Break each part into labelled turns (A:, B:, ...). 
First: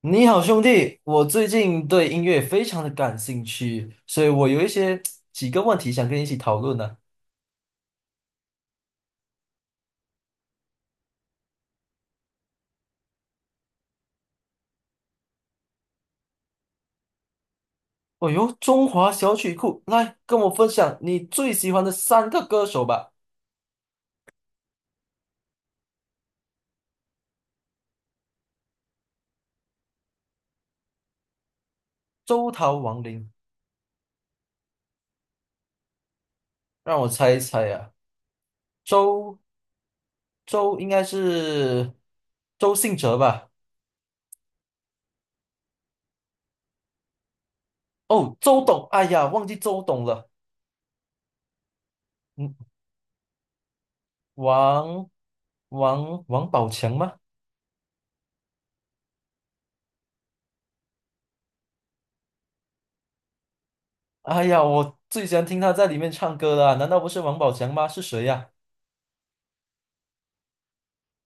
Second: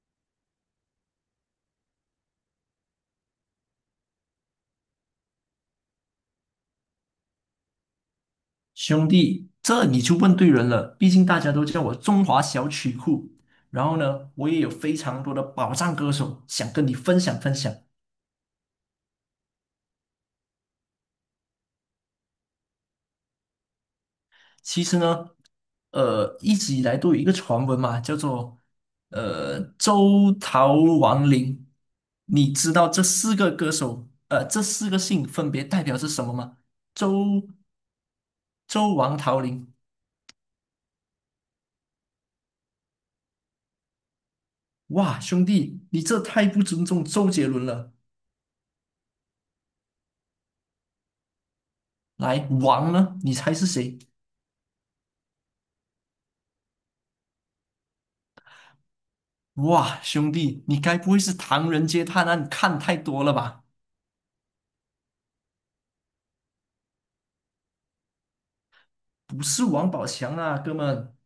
A: 你好，兄弟，我最近对音乐非常的感兴趣，所以我有几个问题想跟你一起讨论呢。
B: 兄弟，这你就问对人了。毕竟大家都叫我中华小曲库，然后呢，我也有非常多的宝藏歌手想跟你分享分享。
A: 哦哟，中华小曲库，来跟我分享你最喜欢的三个歌手吧。
B: 其实呢，一直以来都有一个传闻嘛，叫做周桃王林。
A: 周
B: 你知
A: 桃、
B: 道
A: 王
B: 这
A: 琳，
B: 四个歌手，这四个姓分别代表是什么吗？
A: 让我猜一
B: 周
A: 猜呀，
B: 周王
A: 周
B: 桃林。
A: 周应该是周信哲吧？
B: 哇，兄弟，你这太不尊重周杰伦了。
A: 哦，周董，哎呀，忘记周董了。
B: 来，
A: 嗯，
B: 王呢？你猜是谁？
A: 王王宝强吗？
B: 哇，兄弟，你该不会是《唐人街探案》看太多了吧？
A: 哎呀，我最喜欢听他在里面唱歌了啊，难道不是王宝强吗？是谁呀？
B: 不是王宝强啊，哥们，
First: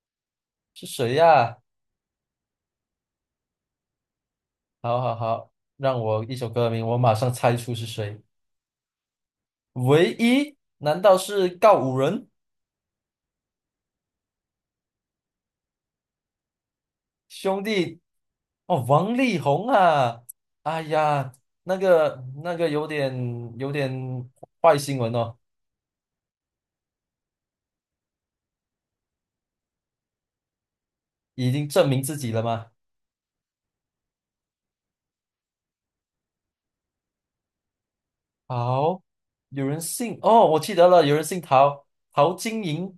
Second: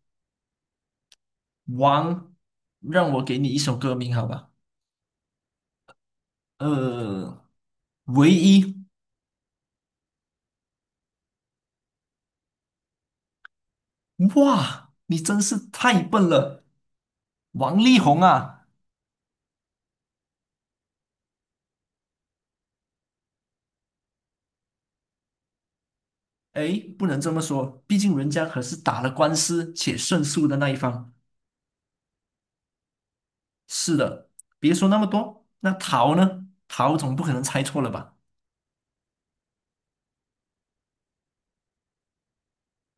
A: 是谁呀？
B: 王，让我给你一首歌名好吧？
A: 好好好，让我一首歌名，我马上
B: 呃，
A: 猜出是谁。
B: 唯一，
A: 唯一？难道是告五人
B: 哇，你真是太笨了，
A: 兄
B: 王力
A: 弟？
B: 宏啊，
A: 哦，王力宏啊！哎呀，那个有点坏新闻哦。
B: 哎，不能这么说，毕竟人家可是打了官司且胜诉的那一方。
A: 已经证明自己了吗？
B: 是的，别说那么多，那陶呢？陶总不可能猜错了吧？
A: 好，有人姓哦，我记得了，有人姓陶，陶晶莹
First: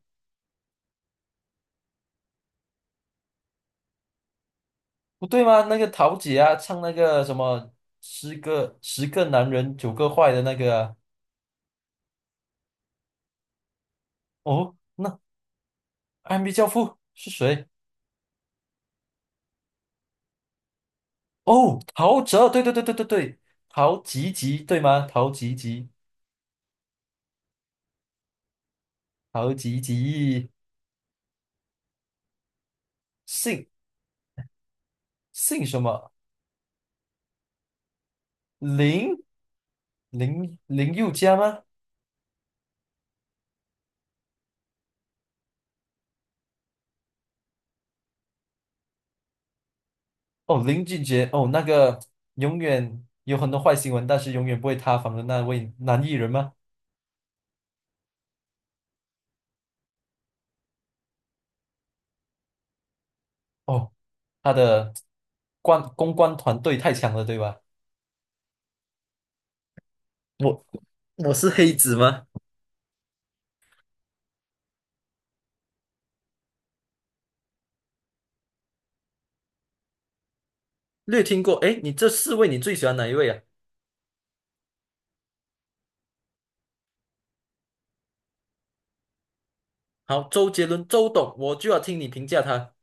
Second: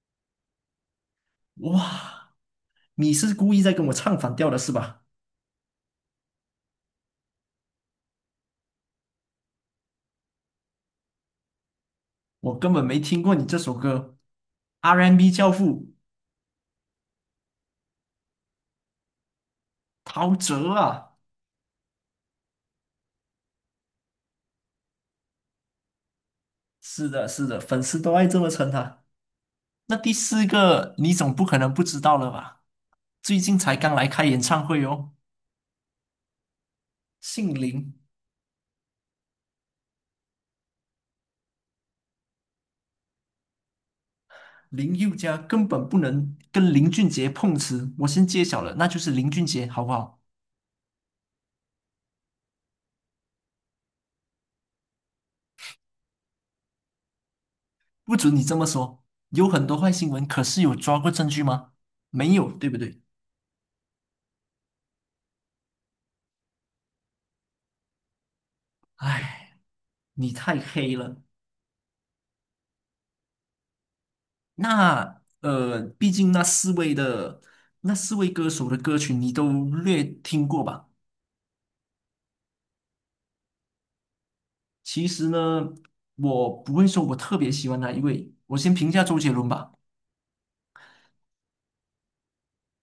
B: 哇，你是故意在跟我唱反调的是吧？
A: 不对吗？那个陶姐啊，唱那个什么十个男人九个坏的那个啊。
B: 我根本没听过你这首歌
A: 哦。那
B: ，R&B 教父
A: 暗壁教父是谁？
B: 陶喆啊，
A: 哦，陶喆，对对对对对对，陶吉吉对吗？陶吉吉，
B: 是的，是的，粉丝都爱这么称他。
A: 陶吉
B: 那第四
A: 吉，
B: 个，你总不可能不知道了吧？最近
A: 姓
B: 才刚来开演唱会哦，
A: 姓什么？
B: 姓林，
A: 林林宥嘉吗？
B: 林宥嘉根本不能跟林俊杰碰瓷，我先揭晓了，那就是林俊杰，好不好？
A: 哦，林俊杰，哦，那个永远有很多坏新闻，但是永远不会塌房的那位男艺人吗？
B: 不准你这么说，有很多坏新闻，可是有抓过证据吗？没有，对不对？
A: 哦，他的公关团队太强了，对吧？
B: 唉，你太
A: 我
B: 黑了。
A: 我是黑子吗？
B: 那毕竟那四位歌手的歌曲你都略听过吧？
A: 略听过，哎，你这四位你最喜欢哪一位啊？
B: 其实呢，我不会说我特别喜欢哪一位，我先评价周杰伦吧。
A: 好，周杰伦，周董，我就要听你评价他。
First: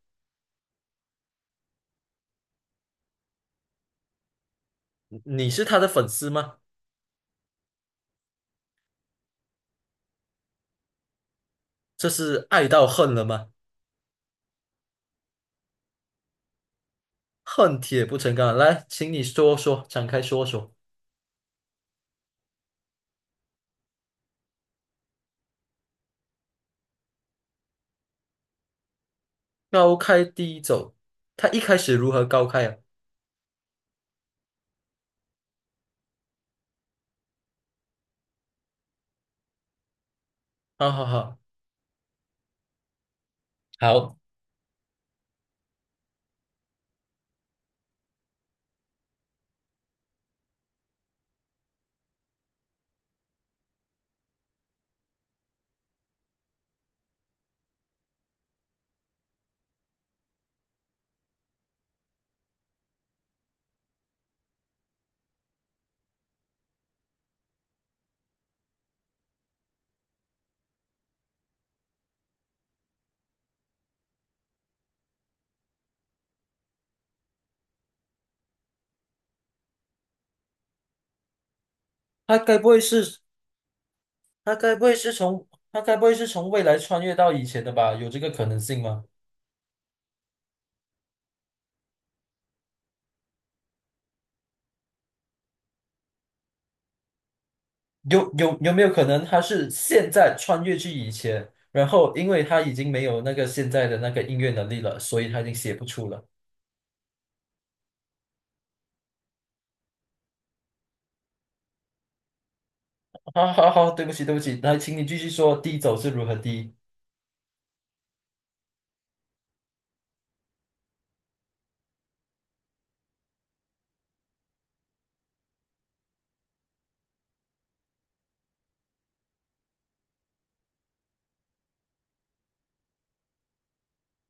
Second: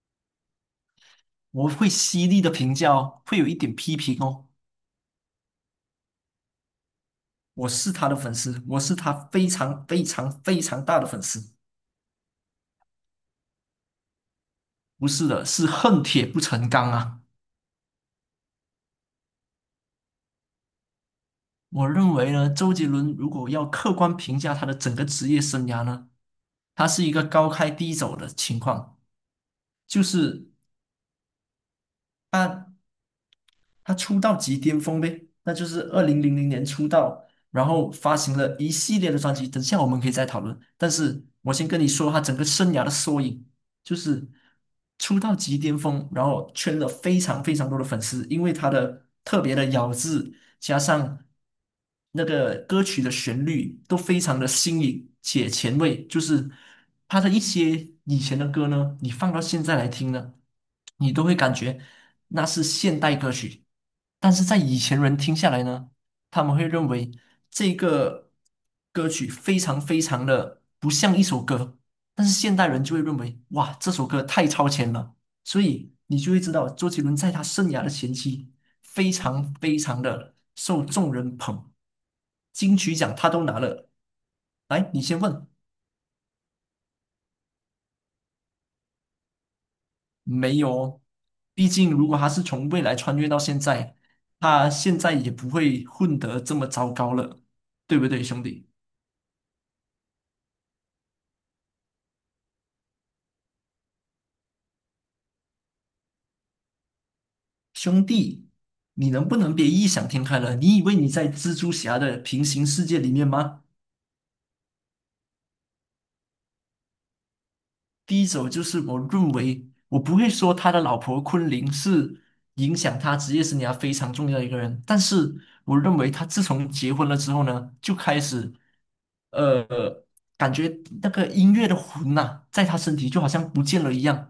B: 我会犀利的评价哦，会有一点批评哦。
A: 你是他的粉丝吗？
B: 我是他的粉丝，我是他非常非常非常大的粉丝。
A: 这是爱到恨了吗？
B: 不是的，是恨铁不成钢啊。
A: 恨铁不成钢。来，请你说说，展开说说。
B: 我认为呢，周杰伦如果要客观评价他的整个职业生涯呢，他是一个高开低走的情况。
A: 高
B: 就
A: 开
B: 是
A: 低走，他一开始如何高开
B: 他
A: 啊？
B: 他出道即巅峰呗，那就是2000年出道，然后发行了一系列的专辑。等下我们可以再讨论，但
A: 好好
B: 是
A: 好，
B: 我先跟你说，他整个生涯的缩影就
A: 好，
B: 是出道即巅峰，然后圈了非常非常多的粉丝，因为他的特别的咬字，加上那个歌曲的旋律都非常的新颖且前卫，就是他的一些以前的歌呢，你放到现在来听呢，你都会感觉。那是现代歌曲，但是在以前人听下来呢，他们会认为这个歌曲非常非常的不像一首歌，但是现代人就会认为哇，这首歌太超前了，所以你就会知道周杰伦在他生涯的前期非常非常的受众人捧，
A: 他该不
B: 金
A: 会
B: 曲奖
A: 是
B: 他都拿了。
A: 他该不
B: 来，
A: 会
B: 你
A: 是
B: 先
A: 从
B: 问。
A: 他该不会是从未来穿越到以前的吧？有这个可能性吗？
B: 没有，毕竟如果他是从未来穿越到现在，他现在也不会混得这么糟糕了，对不对，兄弟？
A: 有没有可能他是现在穿越去以前，然后因为他已经没有那个现在的那个音乐能力了，所以他已经写不出了。
B: 兄弟，你能不能别异想天开了？你以为你在蜘蛛侠的平行世界里面
A: 好
B: 吗？
A: 好好，对不起对不起，来，请你继续说，低走是如何低？
B: 第一种就是我认为，我不会说他的老婆昆凌是影响他职业生涯非常重要的一个人，但是我认为他自从结婚了之后呢，就开始。呃，感觉那个音乐的魂呐、在他身体就好像不见了一样，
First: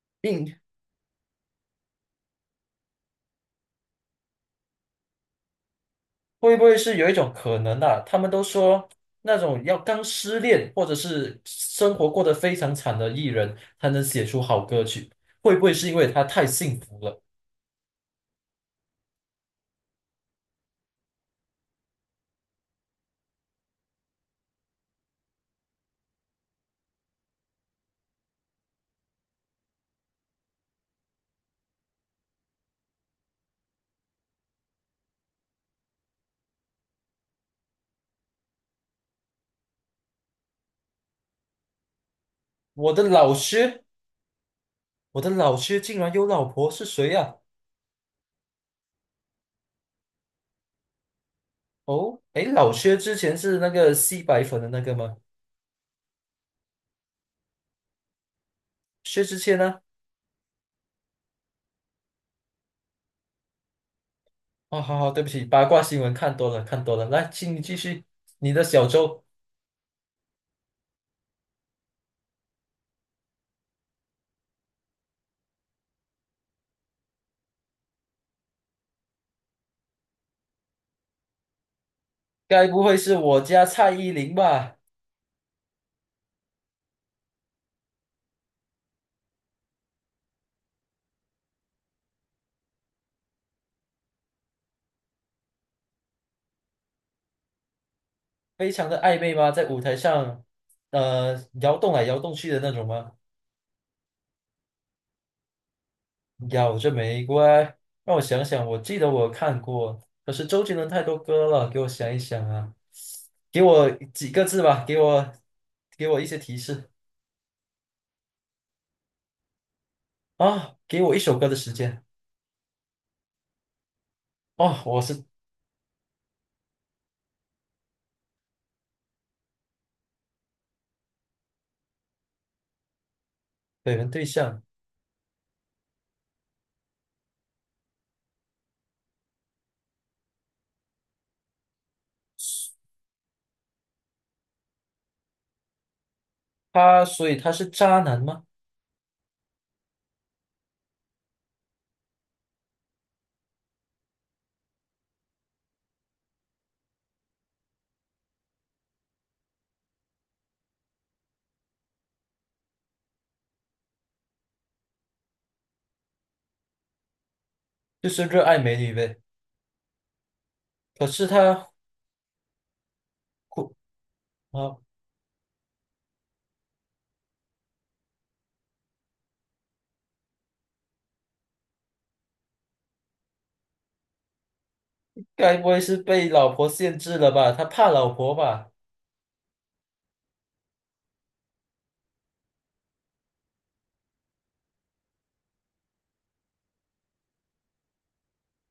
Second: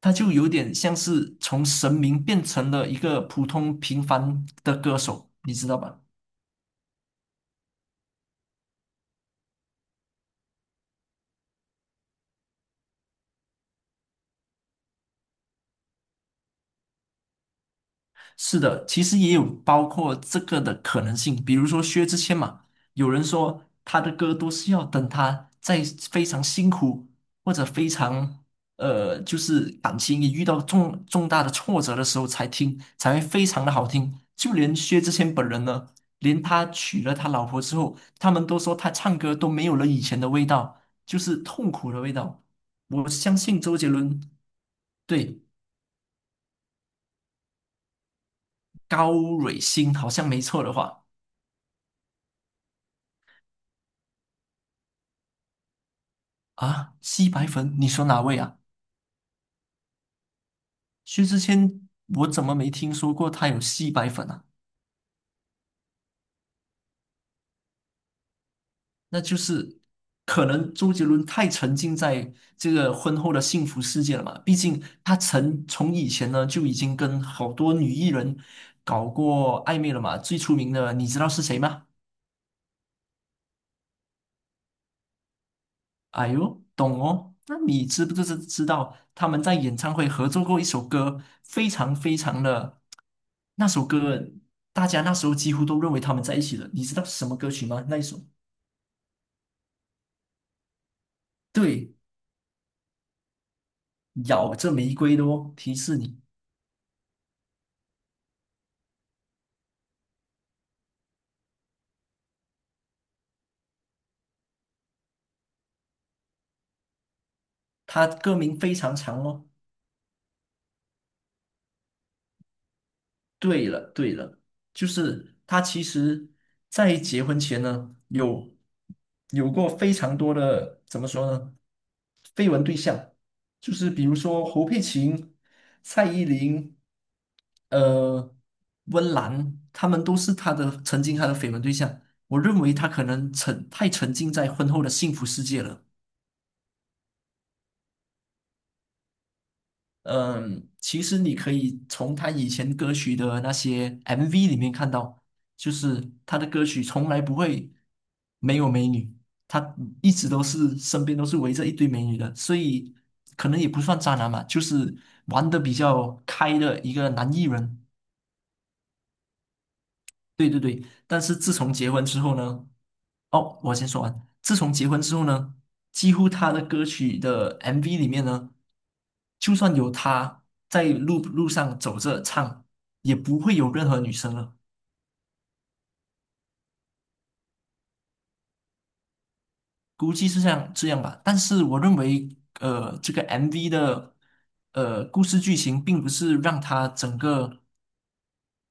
B: 他就有
A: 应
B: 点像是从神明变成了一个普通平凡的歌手，你知道吧？
A: 会不会是有一种可能啊？他们都说那种要刚失恋或者是生活过得非常惨的艺人，才能写出好歌曲。会不会是因为他太幸福了？
B: 是的，其实也有包括这个的可能性，比如说薛之谦嘛，有人说他的歌都是要等他在非常辛苦或者非常就是感情也遇到重重大的挫折的时候才听，才会非常的好听。就连薛之谦本人呢，连他娶了他老婆之后，他们都说他唱歌都没有了以前的味道，就是痛苦的味道。
A: 我的
B: 我
A: 老
B: 相信周
A: 薛。
B: 杰伦
A: 我的
B: 对
A: 老薛竟然有老婆，是谁呀？
B: 高蕊欣好像没错的话。
A: 哦，诶，老薛之前是那个吸白粉的那个吗？
B: 啊，吸白粉？你说哪位啊？
A: 薛之谦呢？
B: 薛之谦，我怎么没听说过他有吸白粉啊？
A: 哦，好好，对不起，八卦新闻看多了，看多了。来，请你继续你的小
B: 那
A: 周，
B: 就是可能周杰伦太沉浸在这个婚后的幸福世界了嘛。毕竟他曾从以前呢就已经跟好多女艺人搞过暧昧了嘛。最出名的，你知道是谁吗？
A: 该不会是我家蔡依林吧？
B: 哎呦，懂哦。那你知不知道他们在演唱会合作过一首歌，非常非常的那首歌，大家那时候几乎都认为他们在一起了。你知道是什么歌曲吗？那一首，
A: 非常的暧昧吗？在舞台上，呃，摇动
B: 对，
A: 来摇动去的那种吗？
B: 咬着玫瑰的哦，提示你，
A: 咬着玫瑰，让我想想，我记得我看过，可是周杰伦太多歌了，给我想一想啊，给我几个字吧，给我一些提示
B: 它歌名非常长哦。
A: 啊，给我一首歌的时间
B: 对了，对了，
A: 哦，
B: 就
A: 我是
B: 是他其实，在结婚前呢，有过非常多的怎么说呢，绯闻对象，就是
A: 绯
B: 比
A: 闻
B: 如
A: 对
B: 说
A: 象，
B: 侯佩岑、蔡依林、呃，温岚，他们都是他的曾经他的绯闻对象。我认为他可能太沉浸在婚后的幸福世界了。
A: 所以他是渣男吗？
B: 嗯，其实你可以从他以前歌曲的那些 MV 里面看到，就是他的歌曲从来不会没有美女，他一直都是身边都是围着一堆美女的，所以可能也不算渣男嘛，就是玩的比较开的一个男艺人。
A: 就是热爱美女呗，
B: 对对对，
A: 可
B: 但
A: 是
B: 是自
A: 他
B: 从结婚之后呢，哦，
A: 哭
B: 我先说完。自从
A: 啊，
B: 结婚之后呢，几乎他的歌曲的 MV 里面呢，就算有他在路上走着唱，也不会有任何女生了，
A: 该不会是被老婆限制了吧？他怕老婆吧？
B: 估计是像这样吧。但是我认为，这个 MV 的故事剧情并不是让他整个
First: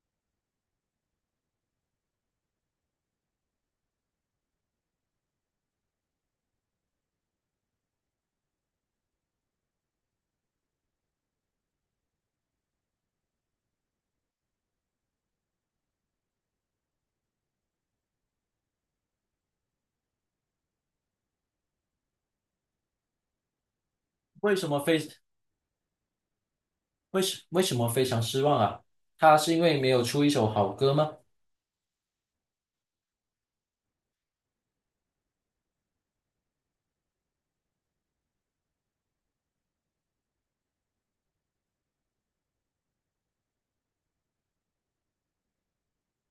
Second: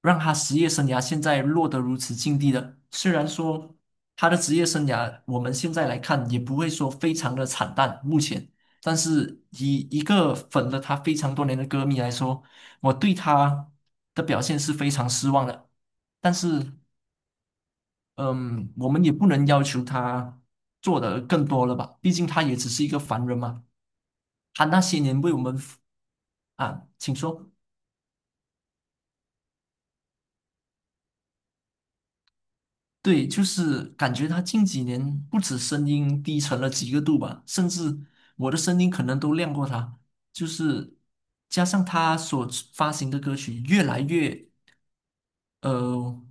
B: 让他职业生涯现在落得如此境地的。虽然说他的职业生涯我们现在来看也不会说非常的惨淡，目前，但是以一个粉了他非常多年的歌迷来说，我对他的表现是非常失望的。但是，嗯，我们也不能要求他做的更多了吧？毕竟他也只是一个凡人嘛。
A: 为
B: 他
A: 什么
B: 那些
A: 非？
B: 年为我们服啊，请说。
A: 为什么非常失望啊？他是因为没有出一首好歌吗？
B: 对，就是感觉他近几年不止声音低沉了几个度吧，甚至我的声音可能都亮过他。就是加上他所发行的歌曲呃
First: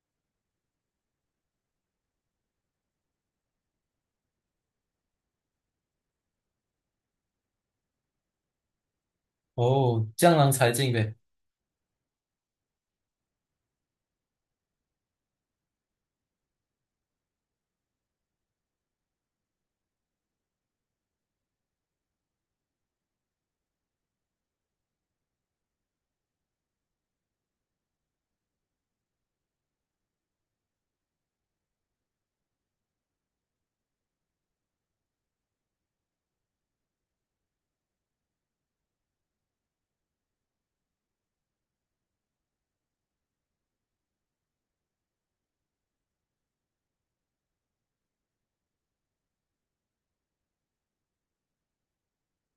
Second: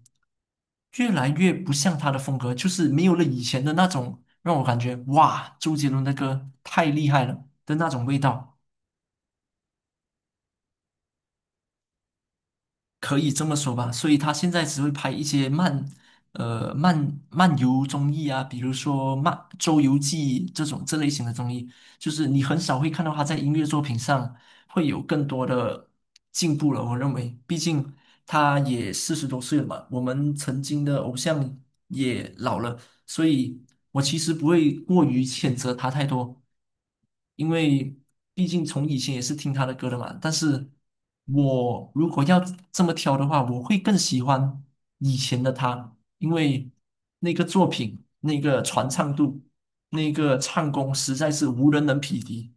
B: 越来越不像他的风格，就是没有了以前的那种让我感觉哇，周杰伦的歌太厉害了的那种味道。
A: 哦，江郎才尽呗。
B: 可以这么说吧，所以他现在只会拍一些漫游综艺啊，比如说《周游记》这类型的综艺，就是你很少会看到他在音乐作品上会有更多的进步了。我认为，毕竟他也40多岁了嘛，我们曾经的偶像也老了，所以我其实不会过于谴责他太多，因为毕竟从以前也是听他的歌的嘛。但是我如果要这么挑的话，我会更喜欢以前的他，因为那个作品、那个传唱度、那个唱功实在是无人能匹敌。